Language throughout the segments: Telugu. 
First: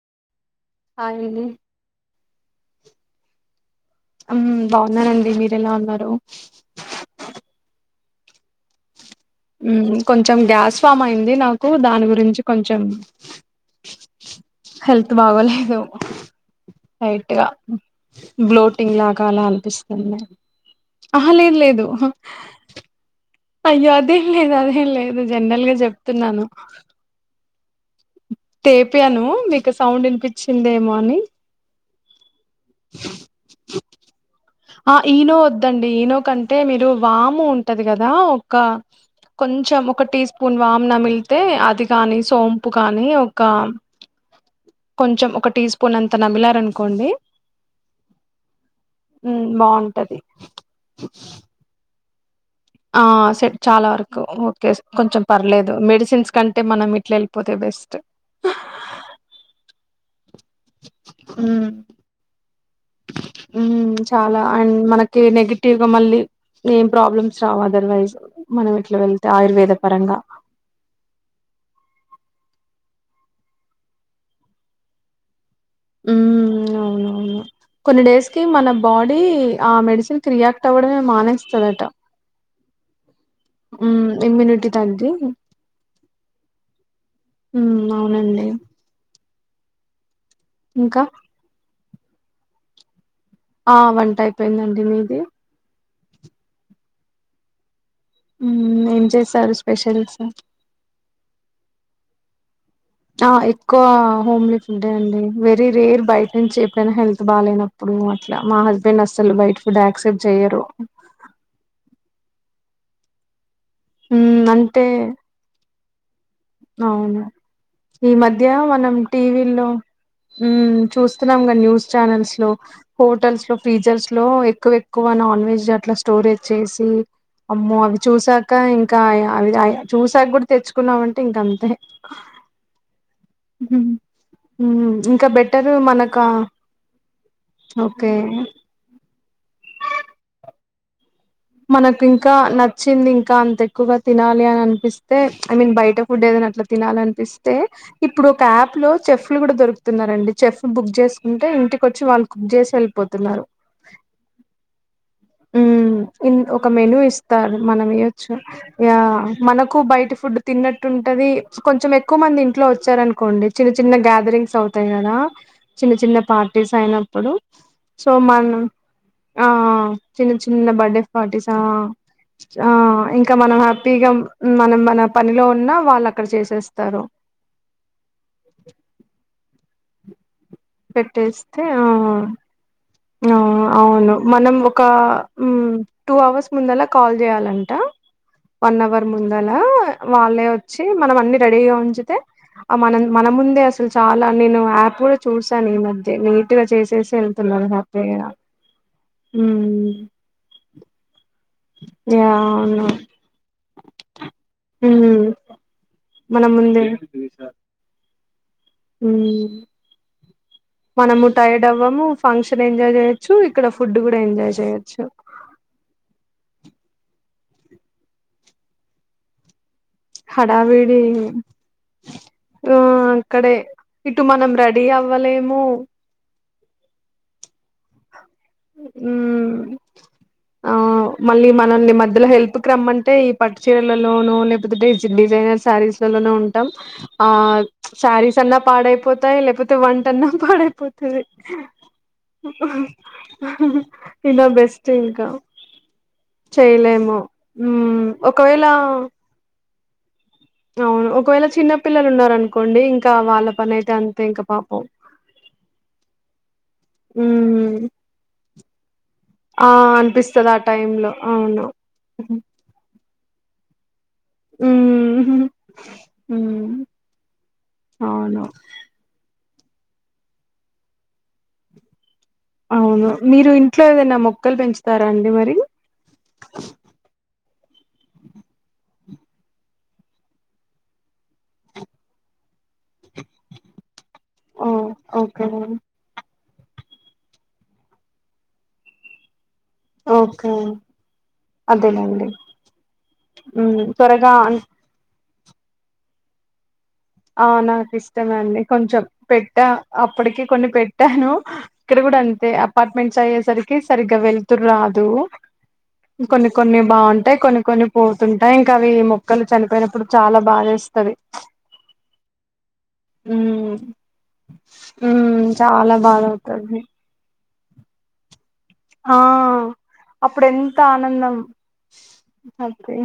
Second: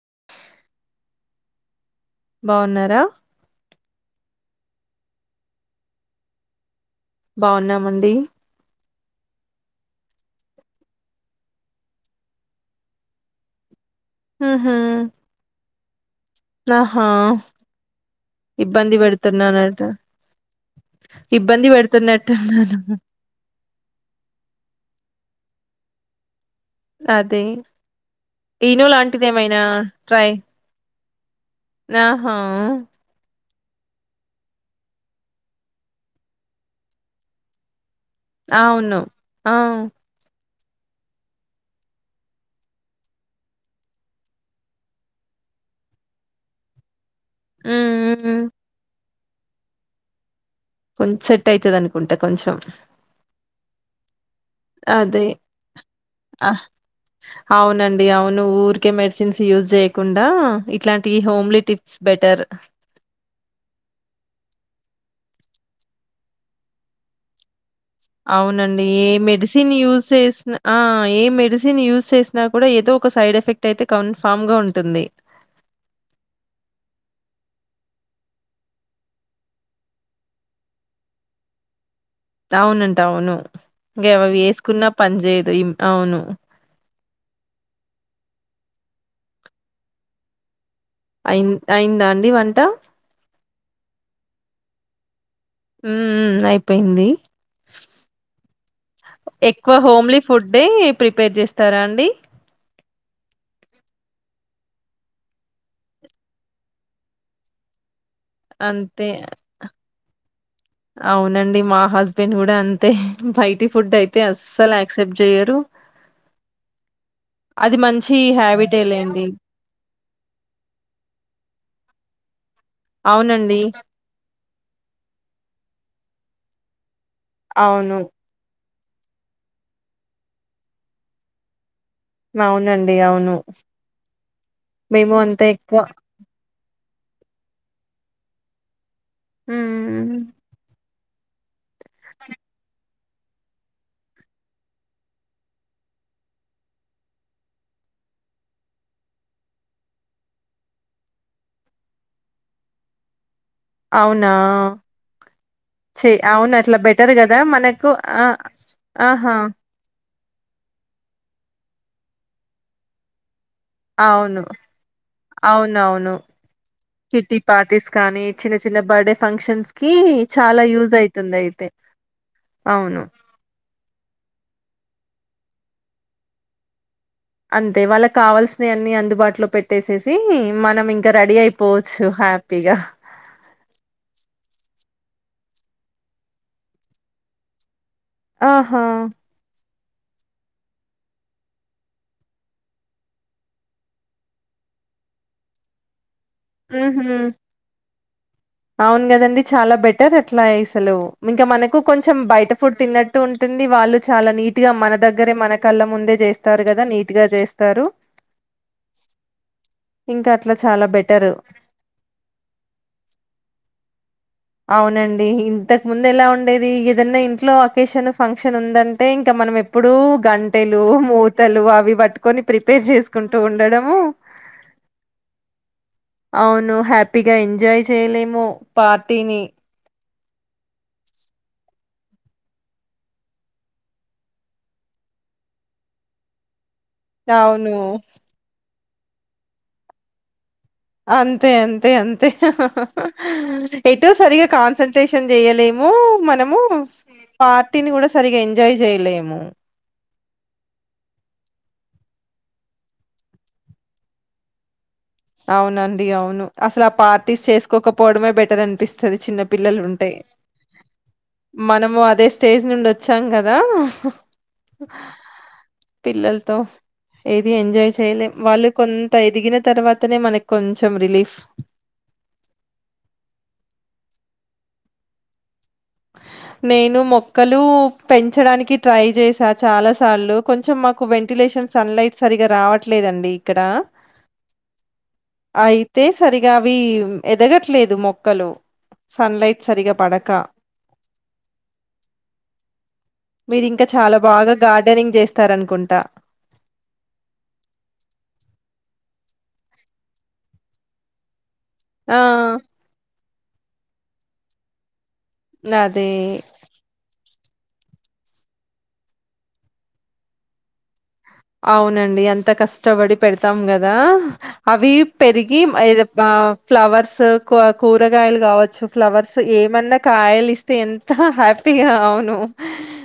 [inaudible] అయిడి బాగున్నారా బాగున్ననండి మీర ఎలా ఉన్నారు బాగున్నామండి కొంచెం గ్యాస్ ఫామ్ అయింది నాకు దాని గురించి కొంచెం ఉహు హెల్త్ బాగోలేదు ఆహా టైట్గా ఇబ్బంది బ్లోటింగ్ లాగా అలా పెడుతున్నానట అనిపిస్తుంది ఆ లేదు ఇబ్బంది లేదు పెడుతున్నట్టున్నాను అయ్యో అదేం లేదు అదేం లేదు జనరల్ గా చెప్తున్నాను అదే ఈనో తేపాను లాంటిది ఏమైనా మీకు సౌండ్ ట్రై వినిపించిందేమో అని ఆహా ఆ ఈనో వద్దండి ఈనో కంటే మీరు వాము ఉంటది కదా ఒక అవును ఆ కొంచెం ఒక టీ స్ పన్వామ్నమిలితే అది కాని సోంపు కాని ఒక కొంచెం ఒక టీ స్పూన్ అంతా నమిలర్ అనుకోండి ఆ ఉ బాగుంటది కొంచ సెట్ అవుతుది అనుకుంటే కొంచెం ఆ సేపు చాలా వరకు ఓకే కొంచెం అదే పర్లేదు మెడిసిన్స్ కంటే ఆహ్, మనం ఇట్ల వెళ్ళిపోతే బెస్ట్ అవునండి అవును ఊకే మెడిసిన్స్ యూస్ హ్మ్ టిప్స్ బెటర్ మ్మ్ చాలా అండ్ మనకు కే నెగిటివ్ గా మళ్ళీ ఏం ప్రాబ్లమ్స్ రావాలి అవునండి ఏ మెడిసిన్ యూజ్ పరంగా చేసిన ఆ ఏ మెడిసిన్ యూజ చేసిన నా కూడా ఏదో ఒక సైడ్ ఎఫెక్ట్ అయితే కన్ ఫామ్ గా ఉంటుంది హ్మ్ అవును కొన్ని డేస్ కి మన బాడీ ఆ మెడిసిన్ కి రియాక్ట్ అవ్వడమే మానేస్తుందట అవునంట అవును ఇంక అవి ఇమ్యూనిటీ వేసుకున్నా తగ్గి పని చేయదు అవును హ్మ్ అవునండి ఇంకా అయి అయిందా అండి వంట ఆ వంట అయిపోయిందండి మీది హ్మ్ అయిపోయింది మ్మ్ ఏం చేశారు ఎక్కువ స్పెషల్స్ హోమ్లీ ఫుడ్డే ప్రిపేర్ చేస్తారా అండి ఆ ఎక్కువ హోమ్లీ ఫుడ్డే అండి వెరీ రేర్ బయట నుంచి ఎప్పుడైనా హెల్త్ బా లేనప్పుడు అ అట్లా మా హస్బెండ్ అంతే అసలు బైట్ ఫుడ్ యాక్సెప్ట్ చెయ్యరు హజ్బెండ్ కూడా అంతే బైటి ఫుడ్ అయితే మ్మ్ అస్సలు అంటే యాక్సెప్ట్ చెయ్యరు అవును ఈ మంచి మధ్య హ్యాబిటే మనం లేండి టీవీ లో హ్మ్ చూస్తున్నాం గ న్యూస్ ఛానల్స్ లో హోటల్స్ లో అవునండి ఫీజర్స్ లోఎక్ ఎక్కువ ఎక్కువ నాన్ వెజ్ అట్లా స్టోరేజ్ చేసి అమ్మో అవును అవి చూసాక ఇం ఇంకా అవి చూసాక కూడా తెచ్చుకున్నామంటే ఇంక అంతే అవునండి అవును మేము ఇంకా అంత బెటరు ఎక్కువ మనక ఓకే హ్మ్ మ్మ్ మనకు ఇంకా నచ్చింది ఇంకా అంత ఎక్కువగా తినాలి అని అనిపిస్తే ఐ మీన్ బయట ఫుడ్ ఏద అట్లా తినాలనిపిస్తే ఇప్పుడు ఒక యాప్ లో చెఫ్లు కూడా దొరుకుతున్నారండి చెఫ్ బుక్ చేసుకు టే ఇంటికొచ్చి వాళ్ళు కుక్ చేసి వెళ్ళిపోతున్నారు అవునా చే అవును ఒక అట్లా మెనూ బెటర్ కదా ఇస్తారు మనం మనకు ఆ ఇయొచ్చు యా ఆహా మనకు బయట ఫు ఫుడ్ తిన్నట్టుంటది కొంచెం ఎక్కువ మంది ఇంట్లో వచ్చారనుకోండి చిన్న చిన్న అవును గ్యాదరింగ్స్ అవుతాయి కదా చిన్న అవునవును చిన్న పార్టీస్ అయినప్పుడు కిట్టి పార్టీస్ సో కానీ మ చిన్న చిన్న బర్త్డే ఆ ఫంక్షన్స్ కి చిన్ చిన్న చాలా చిన్న యూజ్ బర్త్డే అయితుంది పార్టీస్ అయితే ఆ అవును ఇంక మనం హ్యాపీ గా మన మన పనిలో ఉన్నా వాళ్ళు అక్కడ చేసేస్తారు అంతే వాళ్ళ కావల్సినవి అన్ని అందుబాటులో పెట్టేసేసి మనం ఇంక రెడీ పెట్టేస్తే ఆ అయిపోవచ్చు హ్యాపీగా ఆ అవును మనం ఒక హ్మ్ టూ అవర్స్ ముందలా కాల్ చేయాలంట వన్ ఆహా అవర్ ముందలా వాళ్ళే వచ్చి మనం అన్ని రెడీగా ఉంచితే ఆ మనం మన ముందే అసలు చాలా నేను యాప్ కూడా చూసాను ఈ మధ్య నీట్గా చేసేసి ఉహు వెళ్తున్నారు హాప్పీగా అవును కదండి చాలా బెటర్ అట్లా ఇసలు ఇంక మనకు కొంచెం యా బయట ఫుడ్ అవును తిన్నట్టు ఉంటుంది వాళ్ళు చాలా నీట్గా మన మ్ దగ్గరే మన కళ్ళ ము మన ఇస్తారు ముందే కదా నీట్ గా చేస్తారు హ్మ్ ఇంకా అట్లా చాలా మనము బెటర్ టైర్డ్ అవ్వము ఫంక్షన్ ఎంజాయ్ చేయొచ్చు ఇక్కడ ఫుడ్ కూడా ఎంజాయ్ చేయొచ్చు అవునండి ఇంతకు ముందు ఎలా ఉం ఇది ఏదన్నా ఇంట్లో అకేషన్ ఫంక్షన్ ఉందంటే ఇంకా మనం ఇప్పుడు గంటెలు, హడావిడి మూతలు అవి పట్టుకొని ఆ ప్రిపేర్ చేసుకుంటూ అక్కడే ఉండడము. ఇటు మనం రెడీ అవ్వలేము. అవును హ్యాపీగా ఎంజాయ్ చేయలేము. తిని మ్మ్ ఆ మళ్ళీ మనల్ని మధ్యలో హెల్ప్ కి రమ్మంటే ఈ పట్టు చీరలలోనూ లేపోతే డిజైనర్ శారీస్ లోనో ఉంటాం ఆ అవును శారీస్ అన్నా పాడైపోతాయి, లేకపోతే వంట అన్నా పాడై అంతే అంతే అంతే ఎటో సరిగా ఇదా బెస్ట్ కాన్సన్ట్రేషన్ ఇంకా చెయలేము మనము, చేయలేము పార్టీని మ్మ్ కూడా సరిగ ఒకవేళ ఎంజాయ్ చేయలేము. అవును ఒకవేళ చిన్నపిల్లలు ఉన్నరనుకోండి ఇంకా వాళ్ళ పని అయితే అంతే ఇంకా పాపం. అవునండి అవును అసలు ఆ పార్టీస్ మ్మ్ చేసుకోకపోవడమే బెటర్ అం తది చిన్న ఆ పిల్లలు ఉంటై, అనిపిస్తది ఆ టైం లో అవును మనము అదే స్టేజ్ నుండి వచ్చాం కద దా మ్మ్ పిల్లలతో మ్మ్ ఏది ఎంజాయ్ చేయలేం, అవును వాళ్ళు కొంత ఎదిగిన తర్వాతనే మనకు కొంచం రిలీఫ్. అవును మీరు ఇంట్లో ఏదైనా మొక్కలు పెంచుతారా అండి మరి? నేను మొక్ క్కలు పెంచడానికి ట్రై చేసా చాలా సార్లు, కొంచెం మాకు వెంటిలేషన్ సన్ లైట్ సరిగా రావట్ ట్లేదండి ఇక్కడ, ఓ ఓకే అయితే సరిగ్ గా అవి ఎదగట్లేదు మొక్కలు, సన్లైట్ సరిగా పడక ఓకే అదేలేండి మీరి మ్మ్ ఇంకా చాలా త్వరగా బాగా అన్ గార్డెనింగ్ చేస్ తరనుకుంటా. ఆ నాకు ఇష్టమే అండి, కొంచెం పెట్టా అప్పటికి కొన్ని పెట్టాను ఇక్కడ కూడా ఆ అంతే అపార్ట్మెంట్స్ అయ్యేసరికి సరిగ్గా వెళ్తురు రాదు. అదే కొన్ని కొన్ని బాం టే కొన్ని కొన్ని పోతుంటాయి ఇంకా అవి మొక్కలు చనిపోయినప్పుడు చాలా బాగా ఏస్తది. అవునండి ఎంత కష్ ష్టబడి పెడతాం ఉమ్ కదా అవి ఉమ్ పెరిగి చాలా అద్ బాధ ఆ అవుతది ఫ్లవర్స్ కు కూరగాయలు కావచ్ చూ ఆ ఫ్లవర్స్ ఏమన్నా అప్పుడు కాయలిస్తే ఎంత ఆనందం హ్యాపీగా అవును హ్యాపీ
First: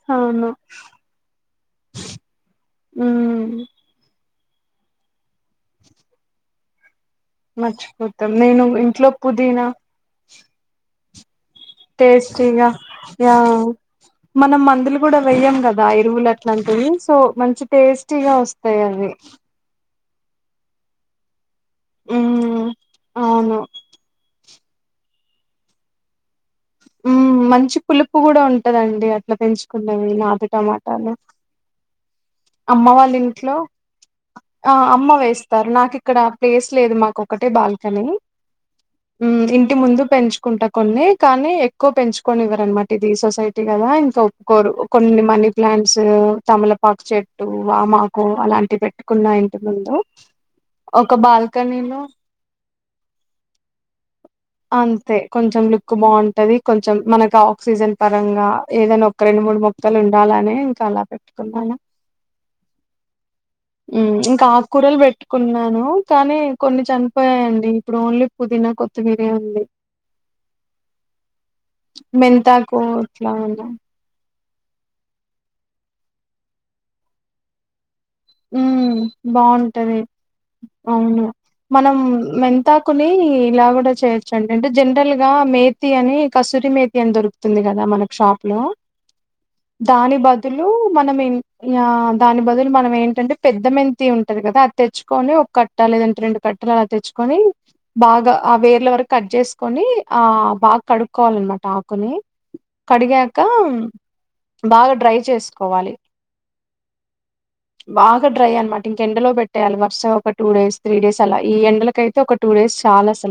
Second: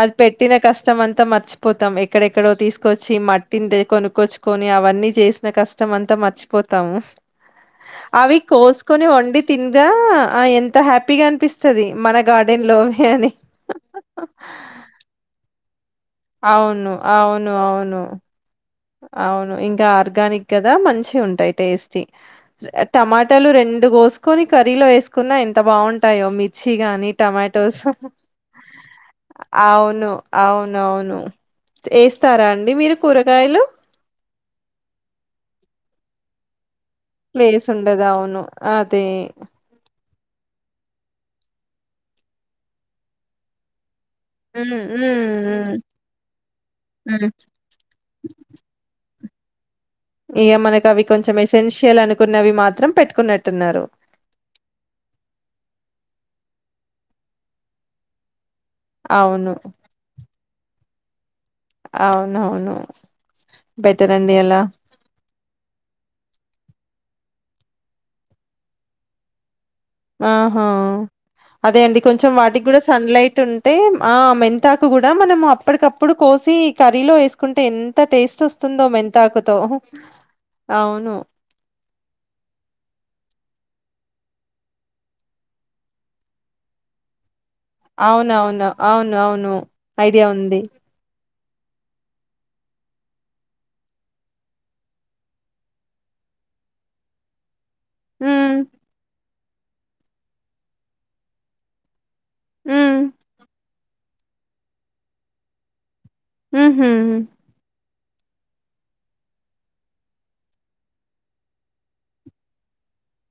అది అవును పెట్టిన కష్టం అంతా మర్చిపోతాం ఎక్కడెక్కడో తీసుకొచ్చి ఉమ్ మట్టిని తే కొనుక్కొచ్చుకొని అవన్నీ చేసిన కష్టం అంతా మర్చిపోతాము. మర్చిపోతాం అవి నేను కోసుకొని ఇంట్లో వండి పుదీనా తినగా ఆ ఎంత హ్యాపీగా అనిపిస్ టేస్టీగా ఆ మనం మందులు కూడా వెయ్యాం కద్ వ ఎరువులు అట్లాంటివి అవును. సో అవును. మంచి అవును. టేస్టీ గా వస్ అవును ఇంకా ఆర్గానిక్ కదా మంచి ఉంటై టేస్టీ ఉమ్ టమాటాలు అవును రెండు కోసుకొని కర్రీలో వేసుకున్నా ఎంత బాగుంటాయో మీ చ్చిగాని ఉమ్ మంచి టొమాటోస్, పులుపు కూడా ఉంటదండి అట్లా పెంచుకున్నవి అవును నాటు టమాటాలు అవునవును ఏస్తారా అండి అమ్మ మీరు వాళ్ళ ఇంట్లో కూరగాయలు? ఆ అమ్మ వేస్తారు, నాకు ఇక్కడ ప్లేస్ లేదు మాకు ఒకటే ప్లేస్ ఉండదు బాల్కనీ, అవును అదే ఉమ్ ఇంటి ముందు పెంచుకుంటా కొన్ని కానీ ఎక్కువ పెంచుకొని ఇవ్వరనమాట ఇది సొసైటీ కదా. తో ఒప్పుకోరు ఉమ్ ఉమ్ కొన్ని మనీ ప్లాంట్స్, తమలపాకు ఉమ్ చెట్టు, వామాకు అలాంటి పెట్ కున్నా ఇంటు ఇగ మనకు అవి కొంచెం ఎసెన్షియల్ బాల్కనీలో అనుకున్నవి మాత్రం పెట్టుకున్నట్టున్నారు. అంతే కొంచెం లుక్ బాగుంటది, కొంచెం మనకు ఆక్సిజన్ పరంగా ఏదైన్న ఒక రెండు అవును మూడు మొక్కలు ఉండాలనే ఇంకా అలా. పెట్టుకున్నాను అవునవును. బెటర్ అండి ఇంకా అలా ఆకూరలు పెట్టుకున్నాను, కానీ కొన్ని చని ఉయండి ఇప్పుడు ఓన్లీ పుదీనా కొత్తిమీరే ఉంది ఆహా అదే అండి కొంచెం వాటికి మెంతాకు కూడా సన్ ఇట్లా లైట్ ఉన్న ఉంటే ఆమెంత దాక కూడా మనం అప్పటికప్పుడు కోసి కర్రీలో వేసుకుంటే ఎంతా ఎంత టేస్ట్ వస్తుందో హ్మ్ మెంతాకుతో బావుంటది అవును మనం మెంతాకుని ఇలాగ చేయొచ్చండి అంటే జనరల్ గా మేతి అని కసురి మేతి అని దొరుకుతు తుంది కదా మన షాప్ లో అవునవును. అవును. అవును. దాని ఐడియా ఉంది. బదులు మనం దాని బదులు మనము ఏం టంటే పెద్ద మంతి ఉంటది కదా అది తెచ్చుకొని ఒక కట్ట లేదంటే రెండు కట్టలు అలా తెచ్చుకొని బాగా ఆ హ్మ్. వేర్ల వరకు కట్ చేసుకొని ఆ బాగా కడుక్కోవాలన్నమాట ఆకుని హ్మ్. కడిగాక బాగా డ్రై చేసుకోవాలి హ్మ్ బాగా డ్రై అనమాట ఇంక ఎండలో పెట్టేయాలి వరుసగా ఒక టూ డేస్ త్రీ డేస్ అలా ఈ ఎండలక అయితే ఒక టూ డేస్ చాలా అస్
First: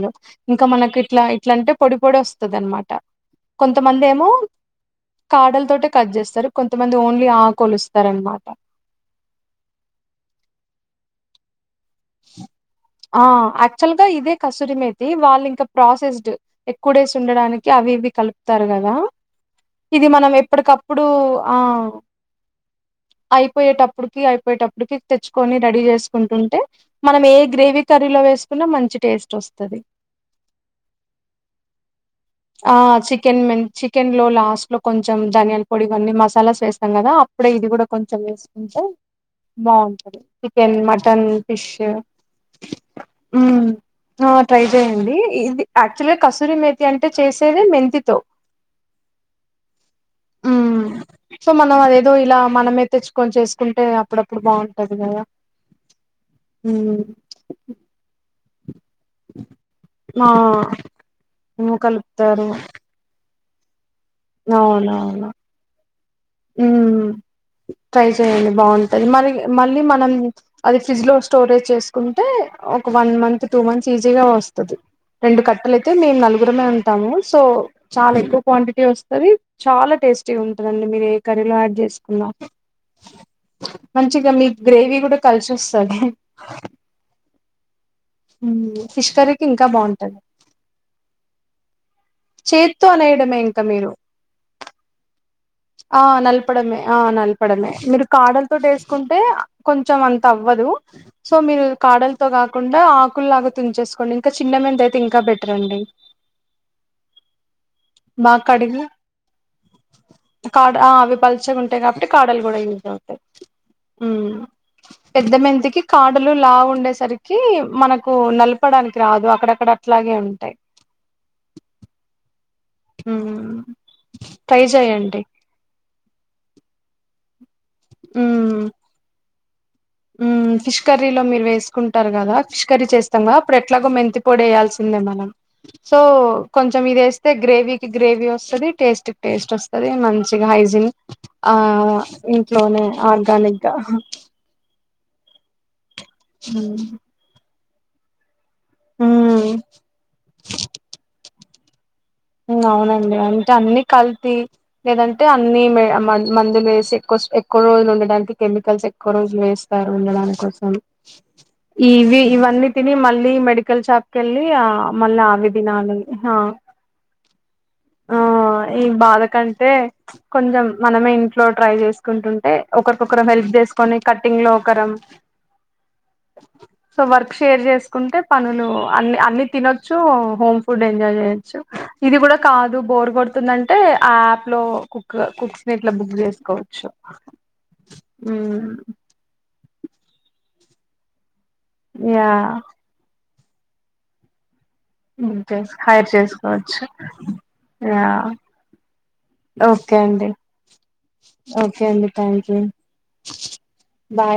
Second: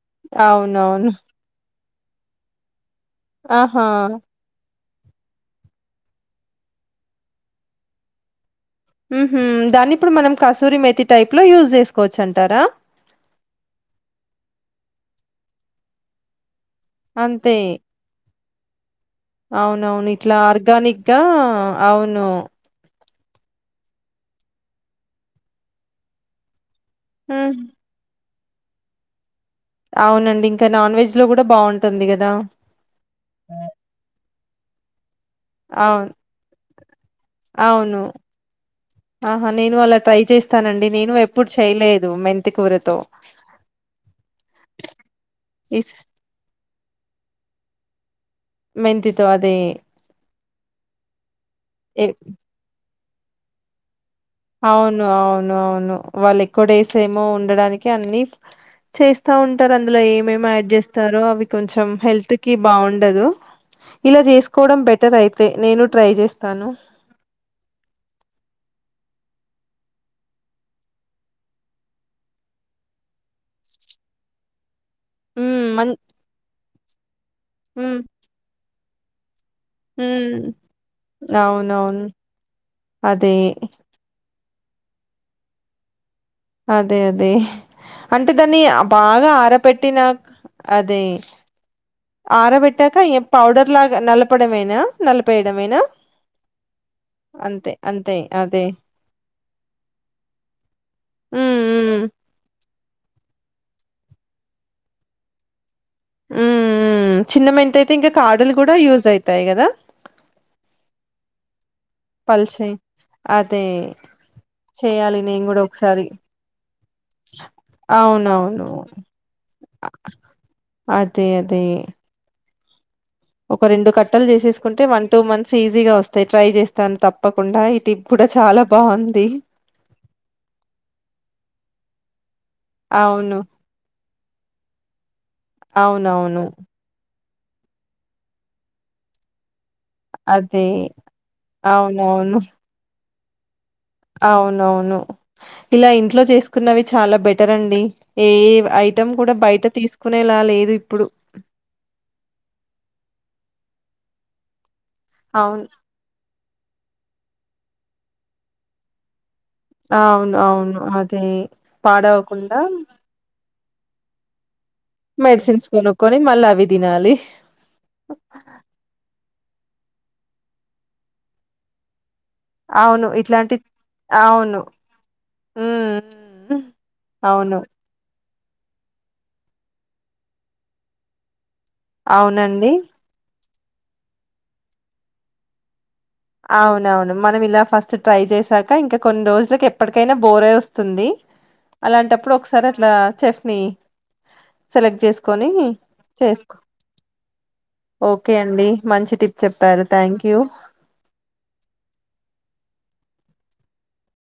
ఇంకా మనకు అవునవును. ఇట్లా ఇట్లాంటే పొడి పొడి వస్తుంది అనమాట ఆహా! కొంతమంది ఏమో కాడల తోటే కట్ చేస్తారు కొంతమంది ఓన్లీ ఆకలుస్తారనమాట మ్మ్ హ్మ్ దాన్ని ఇప్పుడు మనం కసూరి మేతి టైప్ లో యూజ్ చేసు ఆ యాక్చువల్ గా ఇదే కసూరి మేతి వాళ్ళు ఇంకా ప్రాసెస్డ్ ఎక్కుడేసి అంతే. ఉండడానికి అవి ఇవి కలుపుతారు కదా ఇది అవునవును. మనం ఇట్లా ఎప్పటికప్పుడు ఆర్గానిక్‌గా ఆ అవును. అయిపోయేటప్పుడుకి అయిపోయేటప్పుడుకి తెచ్చుకొని రెడీ చేసుకుంటుంటే మనం ఏ హ్మ్. గ్రవీ కర్రీలో వేసుకున్నా మంచి టేస్ట్ వస్తుంది అవునండి ఇంకా నాన్ వెజ్ లో కూడా బాగుంటుంది కదా ఆ చికెన్ మ చికెన్ లో లాస్ట్ లో కొం కొంచెం ధనియాల పొడి అవును. ఇవన్నీ మసాలాస్ వేస్తాం కదా అప్పుడే ఇది కూడా అవును. కొంచెం వేసుకుంటే ఆహా నేను అలా బాగుంట ట్రై చికెన్ చేస్తానండి నేను మటన్ ఎప్పుడు ఫిష్ చేయలేదు మెంతి కూరతో మ్మ్ ఆ ట్రై చెయండి ఇది ఇస్ యాక్చువల్గా కసూరి మేతి అంటే చేసేది మెంతితో మెంతితో అదే ఉమ్ సో మనం ఎ అదేదో ఇలా మనమే తెచ్చుకొని చేసుకుంటే అప్పుడ అవును అవును అవును వాళ్ళ ఎక్కువ డేస్ ఉమ్ ఏమో ఉండడానికి అన్ని చేస్తా ఉంటారు అందులో ఆ ఏమేమి యాడ్ చేస్తారో అవి ఏమో కొంచెం హెల్త్ కలుపుతారు కి బాగుండదు ఇల చేసుకోవడం బెటర్ అయితే నేను ట్రై చెస్ మ్మ్ ట్రై చెయండి బాగుంటది మ మళ్ళీ మనం అది ఫ్రిజ్ లో స్టోరేజ్ చేసుకుంటే ఒక వన్ మంత్ టూ మంత్స్ ఈసీగా వస్తది రెండు ఉమ్ కట్టలు అయితే మన్ మేము నలుగురమే ఉంటాము సో ఉమ్ చాలా ఎక్కువ క్వాంటిటీ వస్తది చాలా ఉమ్ టేస్టీగా ఉంటుందిండి మీరు ఏ కర్రీలో యాడ్ అవునవును చేసుకున్నా అదే మంచి ఇక మీ గ్రేవీ కూడా కలిసి వస్తది అదే అదే అంటే దాన్ని ఫిష్ బాగా కర్రీకి ఆర ఇంకా పెట్టి బాగుంటది నాకు అదే చేత్తో ఆరబెట్టాక ఇగ అనేయడమే ఇంకా పౌడర్ మీరు లాగా నలపడమేనా నలిపేయడమేనా ఆ నలపడమే ఆ అంతే నలపడమే మీరు అంతే అదే కదలతోటి వేసుకుంటే కొంచెం అంతా అవ్వదు సో ఉమ్ మీరు ఉమ్ కదల్తో కాకుం కుండా ఆకుల్లాగా తుంచేసుకోండి ఇంకా చిన్న మీద అయితే ఇంకా బెటర్ అండి మ్మ్ మ్మ్ చిన్న మెంతి అయితే ఇంకా కాడులు కూడా యూజ్ అవుతాయి కదా కా అవిపల్ ట కాబట్టి కాడలు కూడా పల్చయి యూజ్ అవుతాయి అదే హ్మ్ చేయాలి పెద్ద నేను కూడా మంతకి ఒకసారి కాడలు లావు ఉండేసరికి మనకు అవునవును నలపడానికి రాదు అక్కడక్కడ అట్లాగే ఉంటాయి అదే అదే ఉమ్ ఒక రెండు కట్టలు ట్రై చేసేసుకుంటే వన్ టూ చేయండి మంత్స్ ఈజీగా వస్తాయి ట్రై చేస్తాను తప్పకు తకుండా ఈ టిప్ కూడా ఉమ్ చాలా బాగుంది ఫిష్ కర్రీలో మీరు వేసుకుంటారు కదా ఫిష్ కర్రీ చేస్తాం కద అవును అప్పుడు ఎట్లాగో మెంతి పొడి వేయాల్సిందే మనం సో అవునవును కొంచం ఇది వేస్తే గ్రేవి కి గ్రేవి వస్తుంది టేస్ట్ కి టేస్ట్ వస్తు ది మంచిగా అదే హైజిన్ ఆ అవునవును ఇంట్లోనే ఆర్గానిక్ గా అవునవును ఇలా ఇంట్లో చేసుకున్నవి చాలా బెటర్ అండి ఏ ఐటెం కూడా మ్మ్ బయట తీసుకునేలా లేదు ఇప్పుడు అవునండి అంటే అన్ని కల్తీ లేదంటే అన్ని అవును మ మందులు వేసి ఎకువ రోజులు ఉండడానికి కెమికల్స్ ఎక్కువ రోజులు వేస్తారు ఉండడం అవును కోసం అవును అదే ఇవి పాడవకుండా ఇవన్నీ తిని మళ్ళీ మే డికల్ షాపుకెళ్ళి ఆ మళ్ళీ ఆవి మెడిసిన్స్ తినాలి కొనుక్కొని ఆ మళ్ళీ అవి తినాలి ఆ ఈ బాధ కంటే కొంచం మనమే ఇంట్లో ట్రై చేస్త టుంటే అవును ఒకరికొకరు హెల్ప్ ఇట్లాంటి చేసుకొని కటింగ్ లో అవును ఒకరం హ్మ్ హ్మ్ సో వర్క్ అవును షేర్ చేసుకుంటే పనులు అన్ని అన్ని తినొచ్చు హోమ్ ఫుడ్ ఎంజాయ్ చేయొచ్చు ఇది కూడా అవునండి కాదు బోర్ కొడుతుందంటే ఆ యాప్ లో కుక్ కుక్స్ న అవునవును మనం ఇలా ఫస్ట్ ట్రై చేసాక మ్మ్ ఇంకా కొన్ని రోజులకి ఎప్పటికైనా బోరే వస్తుంది యా అలాంటప్పుడు ఒకసారి అట్లా చెఫ్నీ సెలెక్ట్ బుక్ చేసుకొని చేసి హైర్ చేసుకో చేసుకోవచ్చు యా ఓకే అండి మంచి టిప్ చెప్పారు ఓకే థ్యాంక్ అండి యూ ఓకే అండి థ్యాంక్ యూ బాయ్